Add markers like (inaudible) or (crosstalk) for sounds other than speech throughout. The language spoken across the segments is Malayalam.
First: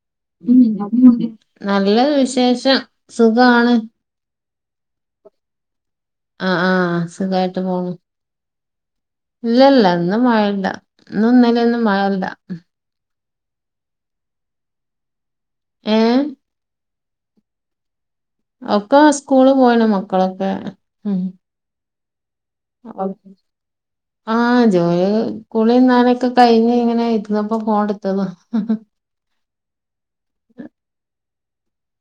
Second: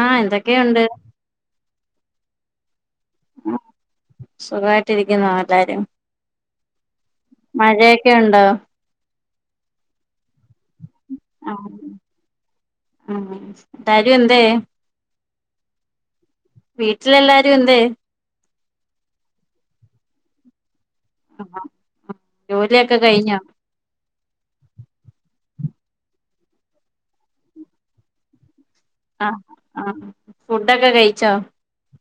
ആഹ് മ് എന്തൊക്കെയുണ്ട് (unintelligible) നല്ല വിശേഷം സുഖാണ് സുഖമായിട്ടിരിക്കുന്നോ എല്ലാരും ആ ആ സുഖായിട്ട് പോണു മഴയൊക്കെ ഉണ്ടോ ഇല്ലല്ല ഇന്ന് മഴയില്ല ഇന്നും ഇന്നലേം ആഹ് ഒന്നും മഴയില്ല എല്ലാരും എന്തിയെ ഏഹ് വീട്ടിലെല്ലാരും എന്തെ ഒക്കെ സ്കൂള് പോയണ് മക്കളൊക്കെ ഉം ആ ജോലിയൊക്കെ ഓ- കഴിഞ്ഞോ ആ ജോലി കുളിയും നനൊക്കെ കഴിഞ്ഞ് ഇങ്ങനെ ഇരുന്നപ്പോ ഫോണ് എടുത്തത ഹ ഹ ആ ആഫുഡൊക്കെ കഴിച്ചോ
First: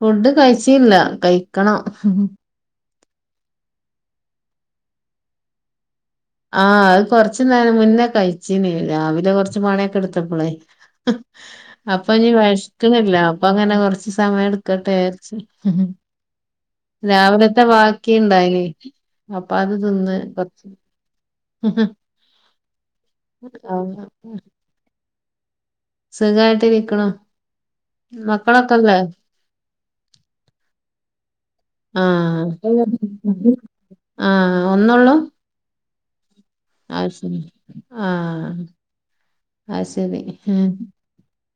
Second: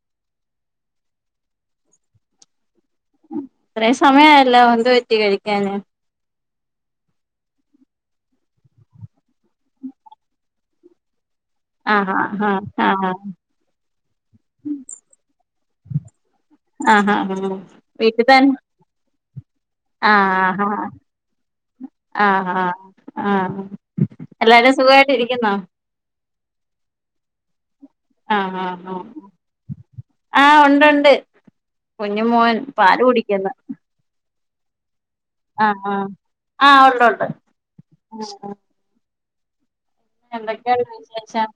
ഫുഡ് കഴിച്ചില്ല കഴിക്കണം ഇത്രയും സമയായല്ലോ എന്ത് പറ്റി കഴിക്കാന് ആഹ് അത് കൊറച്ച്നേരം മുന്നേ കഴിച്ചീന് രാവിലെ കൊറച്ച് പണയൊക്കെ എടുത്തപ്പോളേ അപ്പൊ ആഹ് നീ ആഹ് ആഹ് വെഷക്കണില്ല അപ്പൊ അങ്ങനെ കൊറച്ച് സമയം എടുക്കട്ടെ വിചാരിച്ച് ആഹ് ആഹ് ആഹ് രാവിലത്തെ ബാക്കിണ്ടായിന് ആ ഹ ആ ഹ ആ ഹ എല്ലാരും സുഖായിട്ട് ഇരിക്കുന്നോ സുഖായിട്ടിരിക്കണു ആഹ് ആഹ് മക്കളൊക്കെല്ലേ ആഹ് ആഹ് ഉണ്ട് ഉണ്ട് ആ കുഞ്ഞു മോൻ പാല് കുടിക്കുന്നു (unintelligible) ആ ഒന്നുള്ളൂ ആ ആ ഉണ്ട് ഉണ്ട് ശരി ആ ശരി എന്തൊക്കെയാണ് വിശേഷം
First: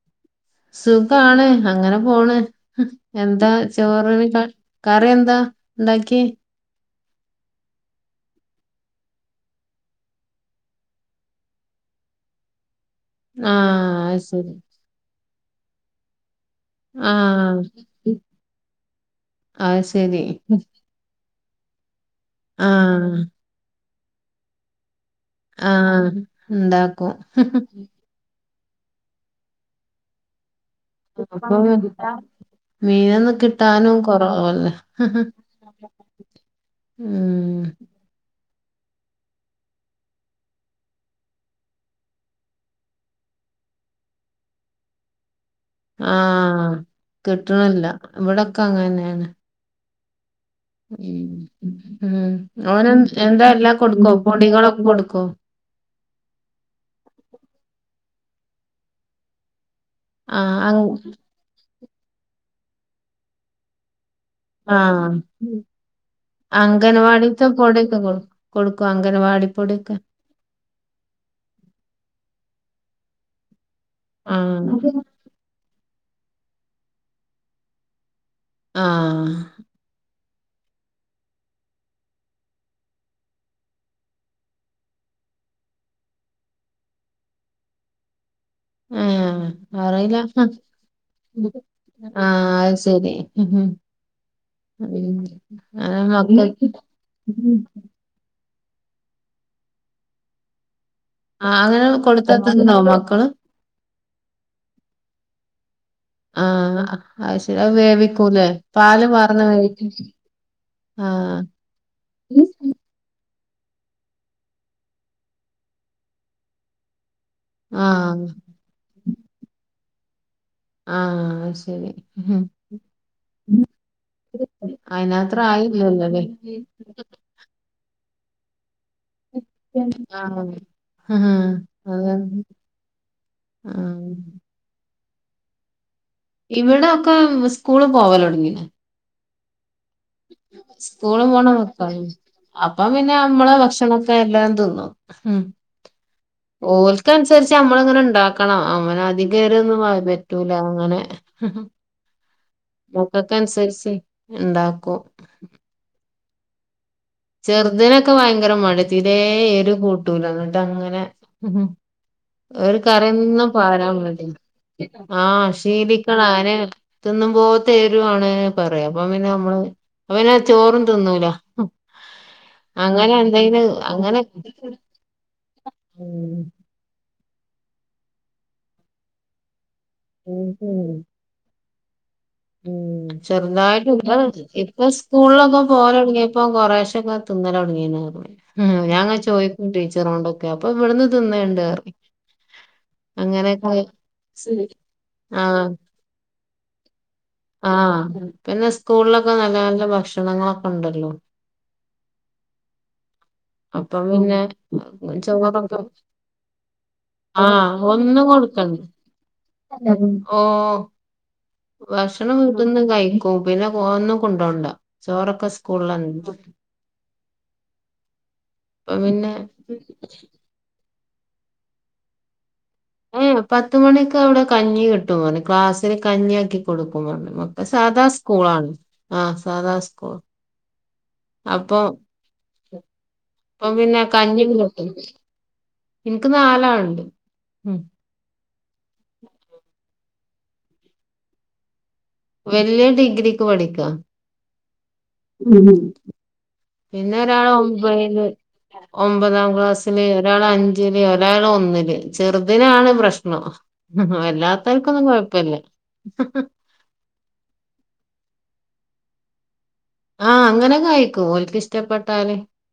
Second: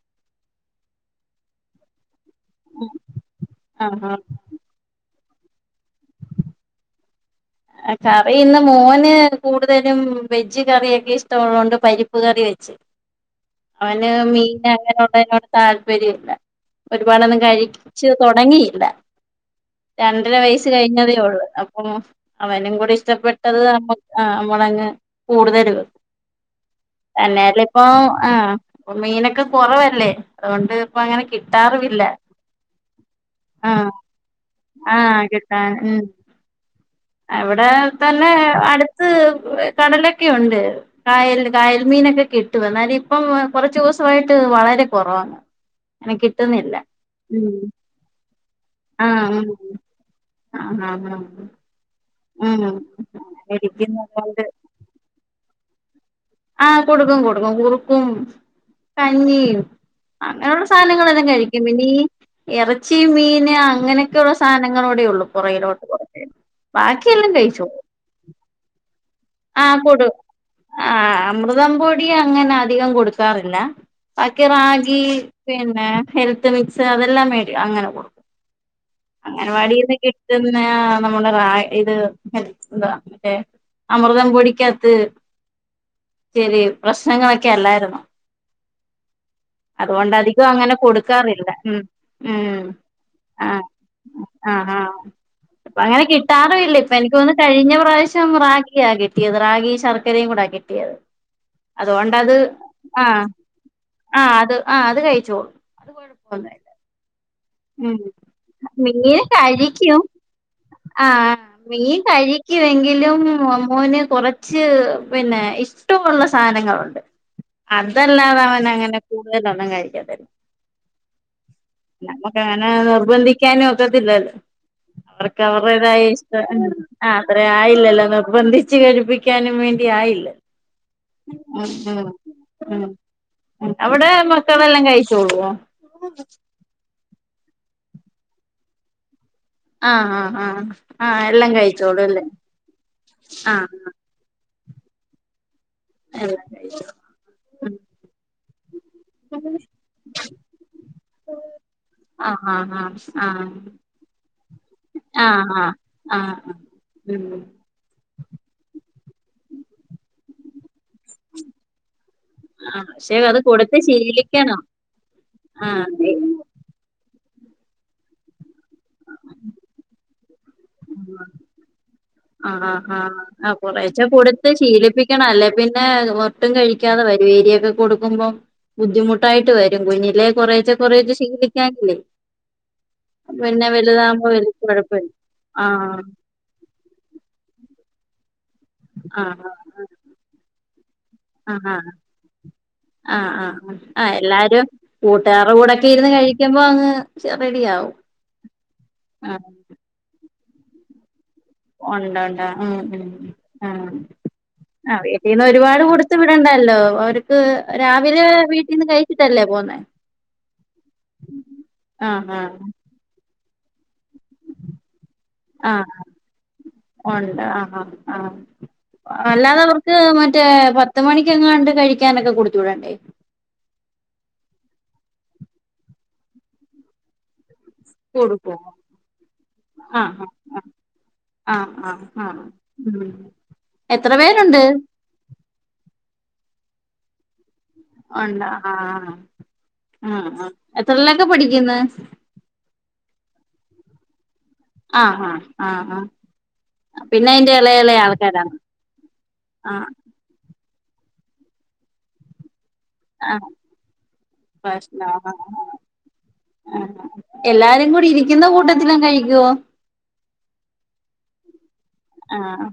സുഖാണ് അങ്ങനെ പോണ് എന്താ ആഹാ ചോറിന് കറി എന്താ ഉണ്ടാക്കി കറി ഇന്ന് മോന് കൂടുതലും വെജ് കറൊക്കെ ഇഷ്ടമുള്ളതോണ്ട് പരിപ്പ് കറി ആഹ് വച്ച്അവന് അത് ശരി മീൻ അങ്ങനെ ഉള്ളതിനോട് താല്പര്യ ഇല്ല ഒരുപാടൊന്നും ആഹ് കഴിച്ചു തുടങ്ങിയില്ല അത് ശരി രണ്ടര വയസ്സ് കഴിഞ്ഞതേ ഉള്ളൂ അപ്പം അവനും കൂടി ആഹ് ഇഷ്ടപ്പെട്ടത് നമ്മ നമ്മളാങ്ങ് കൂടുതല് ആഹ് ഇണ്ടാക്കും തന്നെ ല്ലാ ഇപ്പോ ആ അപ്പൊ മീനൊക്കെ കുറവല്ലേ അതുകൊണ്ട് ഇപ്പൊ അങ്ങനെ അപ്പൊ കിട്ടാറുമില്ല മീനൊന്നും ആഹ് കിട്ടാനും കൊറവല്ലേ ആഹ് കിട്ടാന് ഉം ഇവിടെ തന്നെ അടുത്ത് കടലൊക്കെ ഒണ്ട് കായൽ കായൽ മീനൊക്കെ കിട്ടും എന്നാല ഇപ്പം- കൊറച്ച് ദിവസമായിട്ട് വളരെ കൊറവ ആഹ് കിട്ടണില്ല ഇവിടെ- ആഹ് ആഹ് ആഹ് ഉം (inaudible) ഉം ആഹ് ഓന് എൻ എന്താ എല്ല കൊടുക്കോ ഇരിക്കുന്നതുകൊണ്ട് പൊടികളൊക്കെ കൊടുക്കോ ആഹ കൊടുക്കും കൊടുക്കും കുറുക്കും കഞ്ഞീം ആഹ് അങ്ങനെയുള്ള അങ് സാധനങ്ങളെല്ലാം കഴിക്കും ഇനി എറച്ചി മീന് അങ്ങനെ- ഒക്കെയുള്ള ആഹ് സാധനങ്ങളോടെയുള്ളൂ പോരാകിലോട്ട് പോക്ക് ബാക്കിയെല്ലാം അംഗനവാടിത്തെ കഴിച്ചോളും പൊടിയൊക്കെ കൊടു കൊടുക്കോ അംഗനവാടി ആഹ് പൊടിയൊക്കെ കൊടും ആഹ് അമൃതം പൊടി അങ്ങനെ അധികം കൊടുക്കാറില്ലാ ബാക്കി ആഹ് റാഗി പിന്നെ ഹെൽത്ത് മിക്സ് അതെല്ലാം മേടി അങ്ങനെ കൊടുക്കും ആഹ് പിന്നെ നമ്മുടെ റാഗ് ഇത് ഹെൽ എന്താ മറ്റേ അമൃതം പൊടിക്കകത്ത് ചെറിയേ പ്രശ്നങ്ങളൊക്കെ അല്ലായിരുന്നോ ഉം അതുകൊണ്ട് അറിയില്ല ഹ് അധികം അങ്ങനെ കൊടുക്കാറില്ല ഉം ആ അത് ശരി ഉം. ആ ആ ഇപ്പ അങ്ങനെ കിട്ടാറുഇല്ല ഇപ്പ എനിക്ക്തോന്നാ കഴിഞ്ഞ പ്രാവശ്യം റാഗി ക്ക്യാ കിട്ടിയത് റാഗി ശർക്കരയും കൂടാ കിട്ടിയത് ആഹ് അങ്ങനെ അതുകൊണ്ടത് കൊടുത്താ തിന്നോ മക്കള് ആഹ് ആഹ് അത് ആഹ് അത് കഴിച്ചു ആഹ് അത് ശരി അത് ഉം വേവിക്കൂലേ പാല് (unintelligible) പാർന്ന് വേവിക്കും കഴിക്കും ആഹ് മീൻ കഴിക്കുവെങ്കിലും മോമോന് കൊറച്ച് പിന്നെ ഇഷ്ടമുള്ള സാധനങ്ങളുണ്ട് ആഹ് അതല്ലാതെ അവൻ അങ്ങനെ കൂടുതലൊന്നും കഴിക്കത്തില്ല ആഹ് അഹ്ശരി ക്ക് അങ്ങനെ നിർബന്ധിക്കാൻ ഒക്കത്തില്ലല്ലോ അയിനാത്ര അവർക്ക് അവർതായി ആയില്ലല്ലോല്ലേ ഇഷ്ടം ഉം ആ അത്ര ആയില്ലല്ല നോ ച്ച് കഴിപ്പിക്കാനും വേണ്ടി ആയില്ല. ആഹ് ആഹ് ഉം ഉം അതാണ് ഉം ഉം അവിടെ ആഹ് മക്കളെല്ലാം കഴിച്ചോളോ ഇവിടെ ഒക്കെ സ്കൂള് പോവലോടങ്ങീണ് ആഹ് ആഹ് ആഹ് ആഹ് പോണ എല്ലാം മക്കളാ കഴിച്ചോടുല്ലേ? അപ്പം പിന്നെ അമ്മളെ ഭക്ഷണൊക്കെ എല്ലാം തിന്നും. ഉം ആഹ് എല്ലാം കഴിച്ചോളും ഓൽക്കൻസരിച്ച് നമ്മള് അങ്ങനെണ്ടാക്കണം. അങ്ങനെ അദികേരം ഒന്നും പറ്റൂല അങ്ങനെ ആഹ് ആഹ് ആഹ് മക്കക്ക് ആഹ് അനുസരിച്ചെയ് ഉണ്ടാക്കും. ആഹ് ആഹ് ആഹ് ആഹ് ഉം ചെറ്തിനൊക്കെ ഭയങ്കര മട്യാ തീരെ എരു കൂട്ടൂല ഇന്നിട്ട് അങ്ങ നെ ഒരു ആഹ് പക്ഷെ അത് കറ്യൊന്നും കൊടുത്ത് പാരാൻ ശീലിക്കണം (inaudible) ആഹ് ശീലിക്കണ് അങ്ങനെ തിന്നും പോത്തെരുവാണ് പറയും അപ്പൊ പിന്നെ ഞമ്മള് അപ്പന്നെചോറും തിന്നൂല. ആണോ അങ്ങനെ ഹാ എന്തെങ്കിലും കുറേച്ചെ അങ്ങനെ കൊട്ത്ത് ശീലിപ്പിക്കണം അല്ലേ പിന്നെ ഉം ഒട്ടും കഴിക്കാതെ വരും എരിയെക്കെ കൊടുക്കുമ്പോം ബുദ്ധിമുട്ടായിട്ട് വരും കുഞ്ഞിലേ കൊറേചെ കൊറേചെ ശീലി ക്ക്യാകിലേ ഉം ചെറുതായിട്ട് ഇപ്പ വല്യ ഇപ്പൊ കൊഴപ്പല്ല സ്കൂളിലൊക്കെ ആഹ് പോവലൊടങ്ങിയപ്പോ കൊറേശെ ഒക്കെ തിന്നല് തൊടങ്ങീന് അറഞ് ഹും ഞാങ്ങ ആഹ് ചോയ്ക്കും ടീച്ചറോണ്ടൊക്കെ അപ്പൊ ഇവിടുന്ന് തിന്ന്ണ്ട് ആഹ് ആഹ് പറിം. ആഹ് ആഹ് ആ ആഹ് എല്ലാരും കൂട്ടുകാരെ ആഹ് കൂടെക്കെ ഇരുന്ന് കഴിക്കുമ്പോ അങ്ങ് ചെ ആഹ് പിന്നെ സ്കൂളിലൊക്കെ ആഹ് നല്ല നല്ല ഭക്ഷണങ്ങളൊക്കെ ഇണ്ടല്ലോ. ഒണ്ടുണ്ട് ഉം ഉം ആഹ് അപ്പൊ പിന്നെ ആ വീട്ടീന്ന് ചോറൊക്കെ ഒരുപാട് കൊടുത്ത് വിടണ്ടല്ലോ (unintelligible) അവർക്ക് ആഹ് ഒന്നും രാവിലെ കൊടുക്കണ്ട വീട്ടിൽന്ന് കഴിച്ചിട്ടല്ലേ പോന്നേ? ഓ (inaudible) ഭക്ഷണം വീട്ടന്ന് കഴിക്കും. പിന്നെ ഒന്നും കൊണ്ടോണ്ട. ചോറൊക്കെ ആഹ് സ്കൂളിലണ്. ഉണ്ട് ആ ആഹ് ആ അപ്പൊ പിന്നെ അല്ലാതെ അവർക്ക് മറ്റേ പ പത്ത് മണിക്കെങ്ങാണ്ട് കഴിക്കാനൊക്കെ കൊടുത്ത്, ഏഹ് പത്ത് മണിക്ക് അവിടെ കഞ്ഞി കിട്ടും അവന് ക്ലാസ്സില് കഞ്ഞിആക്കി കൊടുക്കും പറഞ്ഞു അത് സാദാ സ്കൂൾ കൊടുക്കോ ആാണ്. ആഹ് സാദാ സ്കൂൾ ആ അപ്പൊ ആഹ് ആഹ് ഉം അപ്പൊ പിന്നെ എത്ര പേരുണ്ട്? (inaudible) ഇനിക്ക് നാലാളുണ്ട് ഉം ഉണ്ട ആ ആഹ് അ അ എത്രല്ലൊക്കെ പഠിക്കന്ന്? വല്യൻ ഡിഗ്രിക്ക് പഠിക്കാ. ആ ആഹ് ഉം ആഹ് ആ പിന്നെ ഒരാള് ഒമ്പതില് ഒമ്പതാം ആഹ് ക്ലാസില് ഒരാള് അഞ്ച് ല് ഒരാള് ഒന്നില് ചെറു അതിനാണ് പ്രശ്നം. ആഹ് അല്ലാത്താർക്കൊന്നും കൊഴപ്പില്ല. ആഹ് അ എല്ലാരും കൂടി ഇരിക്കുന്ന കൂട്ടത്തിലാം കഴിക്കുവോ? ആഹ് അങ്ങനൊക്കെ കഴിക്കും ഒൽക്ക് ഇഷ് ഷ്ടപ്പെട്ടാല് ആഹ്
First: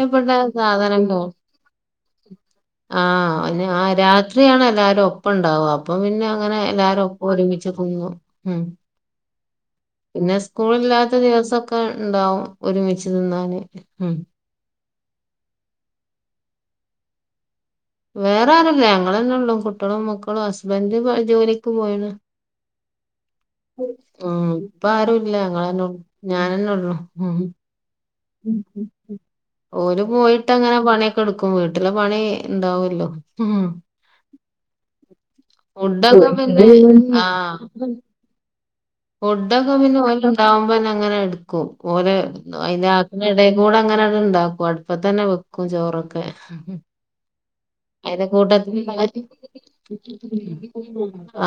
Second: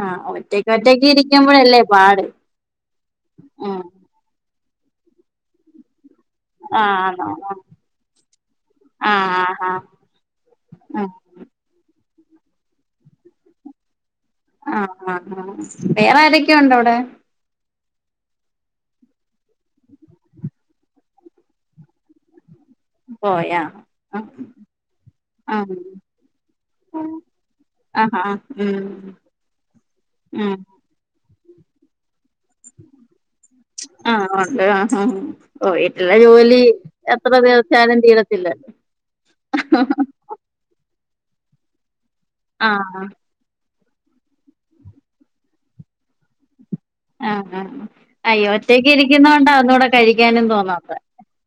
ആഹ് ഒറ്റക്ക് ഒറ്റക്ക് സാധനങ്ങളോ, ഇരിക്കുമ്പോഴല്ലേ പാട് ആ ഓല് ഉം ആ രാത്രിയാണ എല്ലാരും ഒപ്പം ഉണ്ടാവ അപ്പം പിന്നെ അങ്ങനെ എല്ലാരും ആഹ് ആണോ ഒപ്പം ഒരുമിച്ച് കുന്നു ഉം ആഹ് ആഹ് ആഹ് പിന്നെ സ്കൂൾ ഉം ഇല്ലാത്ത ദിവസൊക്കെ ഇണ്ടാവും ഒരുമിച്ച് തിന്നാന്. ഉം ആ ആ ആ വേറെ ആരൊക്കെ ഉണ്ട് അവിടെ? വേറെ ആരുല്ല ഞങ്ങളെന്നെ ഉള്ളൂ കുട്ടിളും മക്കളും ഹസ്ബൻന്റ് ജോലിക്ക് പോയിണ്. പോയാ ആഹ് ആ ഇപ്പ ആരുല്ല ആഹ് ഞങ്ങളെന്നെ ഉള്ളു. ഞാനന്നെ ഉള്ളു ഉം ആഹ് ഉം. ഓര് പോയിട്ട് ഉം അങ്ങനെ പണിയൊക്കെ എടുക്കും വീട്ടിലെ പണി ഇണ്ടാവല്ലോ ആഹ ഉണ്ട് ആ വീട്ടുള്ള ഫുഡൊക്കെ ജോലി പിന്നെ എത്ര ആഹ് തീർച്ചാല തീടത്തില്ലല്ലോ ഫുഡൊക്കെ പിന്നെ ഓലണ്ടാവുമ്പോന്നെ അങ്ങനെ എടുക്കും ഓലെ ആഹ് കൂടെ അങ്ങനെ ഇണ്ടാക്കും അടുപ്പ തന്നെ വെക്കും ചോറൊക്കെ ആഹ് ആ അയിന്റെ അയ്യോ കൂട്ടത്തി ഒറ്റക്ക് ഇരിക്കുന്ന കൊണ്ടന്ന ഇൂടെ കഴിക്കാനും തോന്നാതെ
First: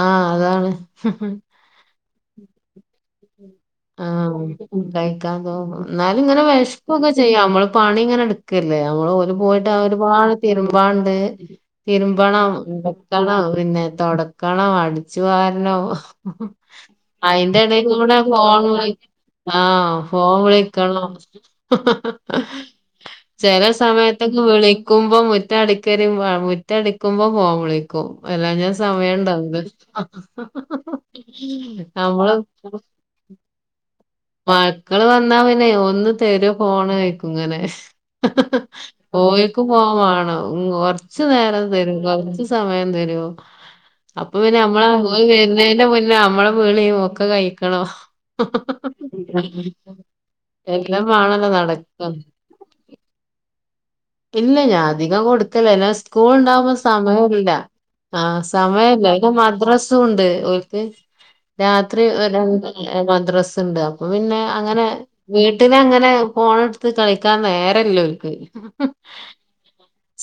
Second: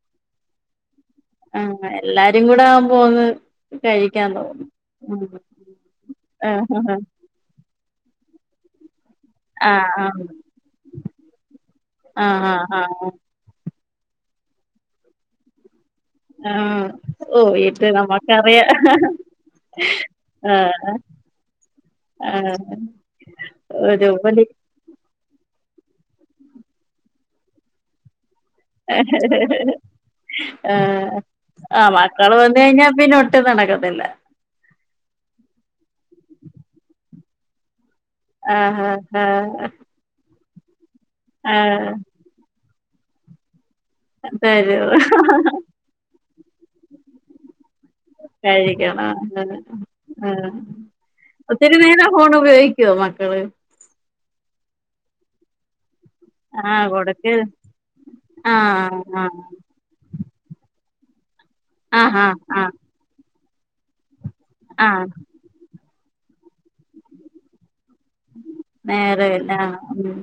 ആഹ് അതാണ് ആഹ് എല്ലാരും കൂടെ ആവുമ്പോന്ന് പ ആഹ് കഴിക്കാൻതോന്നും ന്നാലും ങ്ങനെ ആഹ് ആഹ് വിഷൊക്കെ ചെയ്യാം നമ്മള് പണി ഇങ്ങനെ എടുക്കല്ലേ നമ്മ പോയിട്ട് ആഹ് ആഹ് ഒരുപാട് തിരുമ്പാണ്ട് തിരുമ്പണം ആഹ് ആഹ് ആഹ് വെക്കണം പിന്നെ തുടക്കണം അടിച്ചു കാരണം ആഹ് ഓഹ് അയിന്റെ ഇത് ഇടക്ക് കൂടെ നമ്മക്കറിയാ ഫോൺ വിള ആഹ ഫോം ആഹ് വിളിക്കണം ആഹ് ചില സമയത്തൊക്കെ ഒരുപോലെ വിളിക്കുമ്പോ മുറ്റ അടിക്കരു മുറ്റടിക്കുമ്പോ ഫോൺ വിളിക്കും എല്ലാം ഞാൻ ആഹ് സമയുണ്ടാവല് ആഹ മക്കള് വന്ന കഴിഞ്ഞാ പിന്നെ ഒട്ടും നടക്കുന്നല്ല മക്കള് വന്നാ പിന്നെ ഒന്ന് തരു ഫോണ കഴക്കുംങ്ങനെ ആഹ് പോയിക്ക് ആഹ് പോണം കൊറച്ചു നേരം ആഹ് തരും കൊറച്ച സമയം അപ്പൊ പിന്നെ നമ്മ തരും വരുന്നതി മുന്നേ നമ്മ വിളിയും ഒക്കെ കഴിക്കണോ കഴരിക്ക ആഹ് ആഹ എല്ലാം വേണല്ലോ ഒത്തിരിനേരം നടക്ക ഫോൺ ഉപയോഗിക്കുവോ മക്കള് ഇല്ല ഞാൻ അധികം കൊടുകതില്ല (unintelligible) സ്കൂൾ ഉണ്ടാവുമ്പോ ആഹ് കൊടുക്ക് സമയമില്ല ആ ആഹ് സമയമല്ല ന്നെ ആഹ് മദ്രസും ഉണ്ട് ഓല്ക്ക് രാത്രി ആഹ് ആഹ് ആഹ് (unintelligible) മദ്രസ ഉണ്ട് അപ്പൊ പിന്നെ അങ്ങനെ ആഹ് വീട്ടിലങ്ങനെ ഫോണെടുത്ത് കളിക്കാൻ നേരല്ല ഓല്ക്ക് നേരല്ല ആഹ് ഉം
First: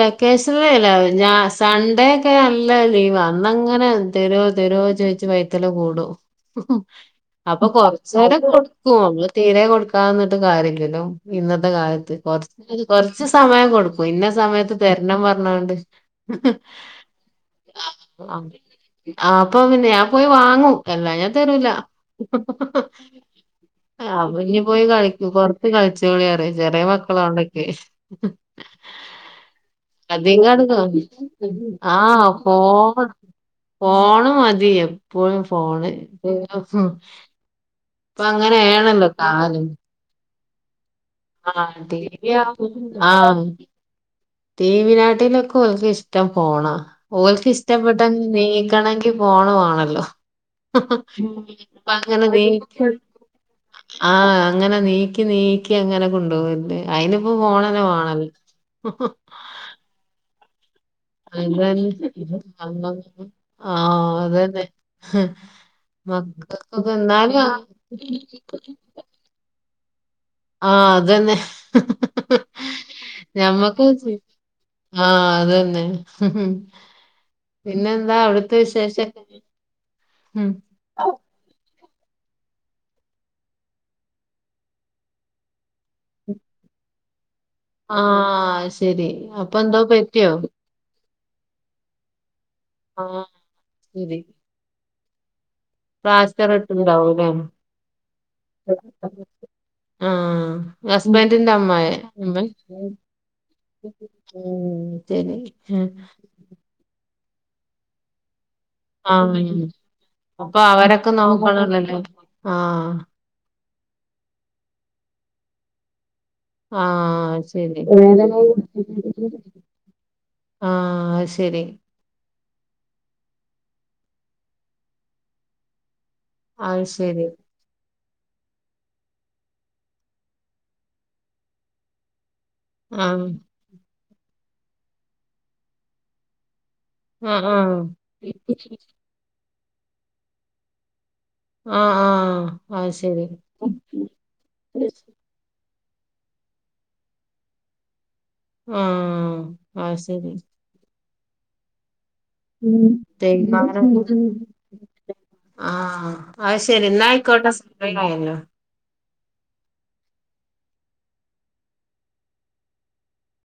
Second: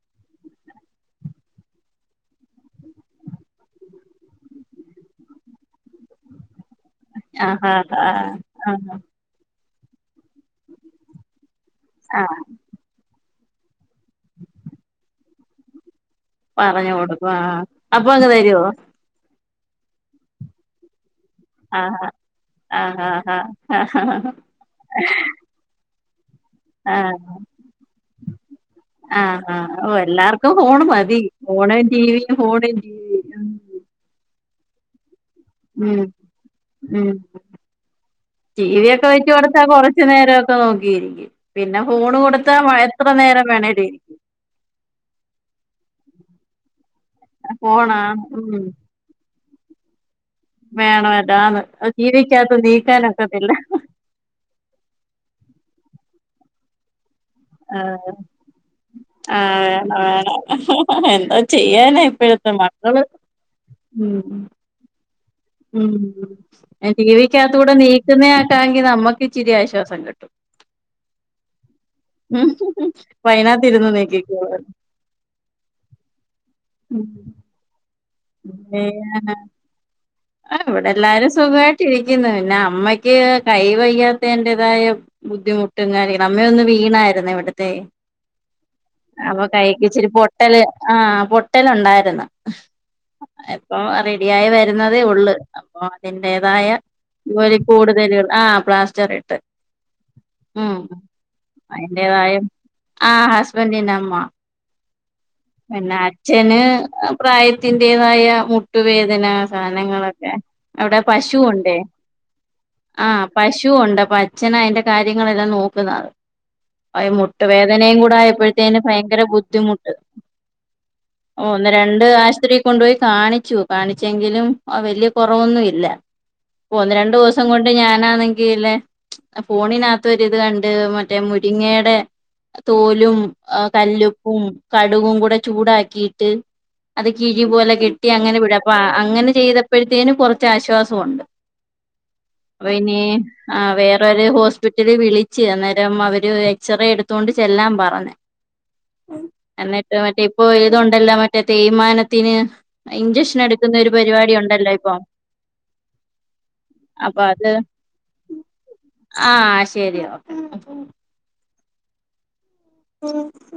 വെക്കേഷൻല്ല ഞാൻ സൺഡേ ഒക്കെ നല്ല ലീവ് അന്നങ്ങനെ തരോ തെരോ വെ വൈത്തല കൂഡും അപ്പൊ ആഹ് ആഹ് കൊറച്ച ആഹ് നേരം കൊടുക്കും ആഹ് നമ്മള് തീരെ കൊടുക്കാന്നിട്ട് കാര്യല്ലല്ലോ ഇന്നത്തെ കാലത്ത് ആഹ് കുറച്ച് കൊറച്ച് സമയം കൊടുക്കും ഇന്ന സമയത്ത് തരണം പറഞ്ഞോണ്ട് പറഞ്ഞു കൊടുക്കും ആഹ് അപ്പൊ അങ്ങ് ആഹ് തരുവോ (unintelligible) അപ്പൊ പിന്നെ ഞൻ പോയി വാങ്ങുംഎല്ലാ ഞാൻ ആഹ് ആഹ് ആഹ് (unintelligible) ആഹ് അവനി പോയി കളിക്കൂ പുറത്ത് കളിച്ചു കളിച്ചോളിൻ പറയും ചെറിയ ആഹ് ആഹ് മക്കളാ ഉണ്ടൊക്കെ ആഹ് ആഹ് ഓ അതിങ്ങ എല്ലാർക്കും ഫോണ് മതി ഫോണും ആഹ് ടിവിയും പോ ഫോണും ടിവിയും ഫോൺ മ എപ്പോഴും ഫോണ് ഉം ഉം ടി വി അങ്ങനെയാണല്ലോ ഒക്കെ വെച്ച കൊടുത്താ കാലം കൊറച്ചു നേരമൊക്കെ നോക്കിരിക്കും ആഹ് പിന്നെ ടി ഫോണ് വി കൊടുത്താ എത്ര നേരം വേണേരിക്കും ടി വി നാട്ടിലൊക്കെ അവക്ക് ഇഷ്ടം ഫോണ് ഓൾക്ക്ഷ്ടപ്പെട്ട ഫോണാണ് ഉം നീക്കണങ്കിൽ ഫോണ് മാണല്ലോ? വേണം അതാണ് ഹഹ അങ്ങനെ ടിവിക്കകത്ത് നീക്കാനൊക്കത്തില്ല ആഹ് അങ്ങനെ നീക്കി നീക്കി അങ്ങനെ കൊണ്ടു കൊണ്ടോക്കല്ലേ അയിനിപ്പോ ഫോണനെ ആഹ് വേണല്ലോ ആഹ് വേണം (unintelligible) എന്താ ചെയ്യാനാ അതന്നെ ഇപ്പോഴത്തെ മക്കള് ആഹ് അതന്നെ ഉം മക്കക്കൊക്കെ ടി വി എന്നാലും ക്കകത്ത് കൂടെ നീക്കുന്നേ ആക്കാെങ്കിൽ നമ്മക്ക് ഇതിരി ആശ്വാസം കിട്ടും ആഹ അതന്നെ ഹ്ഹ ഉം അപ്പൊ ഞമ്മക്ക് അയിനാത്തിരുന്ന് നീക്കിക്കോളും ആഹ അത് തന്നെ പിന്നെന്താ അവിടുത്തെ വിശേഷ (inaudible) ആഹ് ഇവടെ എല്ലാരും സുഖ യ്ട്ടിരിക്ക്ന്ന് പിന്നെ അമ്മയ്ക്ക് കൈ വയ്യാത്തതിന്റേതായ ബുദ്ധിമു ട്ട്ങ്ങെ (unintelligible) അമ്മയൊന്ന് വീണായിരുന്നേ ഇവിട് ത്തേ ആഹ് ശരി അപ്പൊ എന്തോ കയ്ക്ക്ച്ചിരി പറ്റിയോ പൊട്ടല് ആഹ് പൊട്ടലുണ്ടായിരുന്നു ആഹ് ഇപ്പൊ ശരി റെഡിയായി വരുന്ന തേ ഉളള്. അപ്പൊ പ്ലാസ്റ്റർ അതിൻ്റേതായാ ഇട്ടുണ്ടാവൂലേ ഒര് കൂടുതല് ആ പ്ലാസ്റ്റർ ഇട്ട് ആഹ് ഉം. ഹസ്ബൻറിന്റെ അമ്മായി അയിൻ്റെതായ അമ്മേ ആഹ് ഹസ്ബൻറിന്റെ അമ്മ ഉം ശരി പിന്നെ അച്ഛന് പ്രായത്തിന്റേതായ മു ട്ടുവേദന ആഹ് സാനങ്ങളൊക്കെ അപ്പൊ അവടെ അവരൊക്കെ പശുവുണ്ടേ നോക്കണല്ലല്ലോ ആഹ് പശ് ശുവുണ്ട് അപ്പൊ അച്ഛനാ അയിന്റെ കാര്യങ്ങളെല്ലാം നോക്കുന്നത്. അയ് ആഹ് ശരി മുട്ടുവേദനയും കൂടെ ആയപ്പോഴത്തേന് ഭയങ്കര ബുദ്ധിമുട്ട് ആഹ് ഓ ശരി ഒന്ന് രണ്ട് ആശത്രിക്ക് കൊണ്ടുപോയി കാ ണിച്ചു കാണിച്ചെങ്കിലും വല്യ കൊറോവൊന്നും ഇല്ല. പ്പോ അത് ഒന്ന് രണ്ട് ശരി വോസം കൊണ്ട് ഞാൻ ന്നാണെങ്കിലെ ഫോണിനകത്തോരിത് കണ്ട് മറ്റേ മുരിങ്ങയുടെ തോലും ആഹ് അഹ് കല്ലുപ്പും കടുകും കൂടെ ചൂടാക്കിട്ട് അത് കിഴി ആഹ് പോലെ കെട്ടി അങ്ങനെ വിട ആഹ് അപ്പൊ അങ്ങനെ ചെയ്തപ്പോഴത്തേനും കുറച്ച് ആശ്വാസണ്ട് ആഹ് ആഹ് അത് വേനി ശരി ആഹ് വേറരു ഹോസ്പിറ്റലിൽ വിളിച് അന്നേ രം അവര് എക്സ്റേ എടുത്തൊണ്ട് ചെല്ലാൻ പറഞ് ആഹ് ന്നെറ്റ് അത് മറ്റേ ശരി ഇപ്പോ ഇതുണ്ടല്ലോ മറ്റേ തെയ് മാന ത്തിന് ഇഞ്ചക്ഷൻ എടുക്കുന്ന തേയ്മാനം ഒരു പരിവാടി ഉണ്ടല്ലോ ഇപ്പൊ ആഹ് അഹ് ശരി ന്നാ ഐക്കോട്ടെ സ്മയം കഴിഞ്ഞു ആഹ് ശെരി ഓക്കെ ഉം ഉം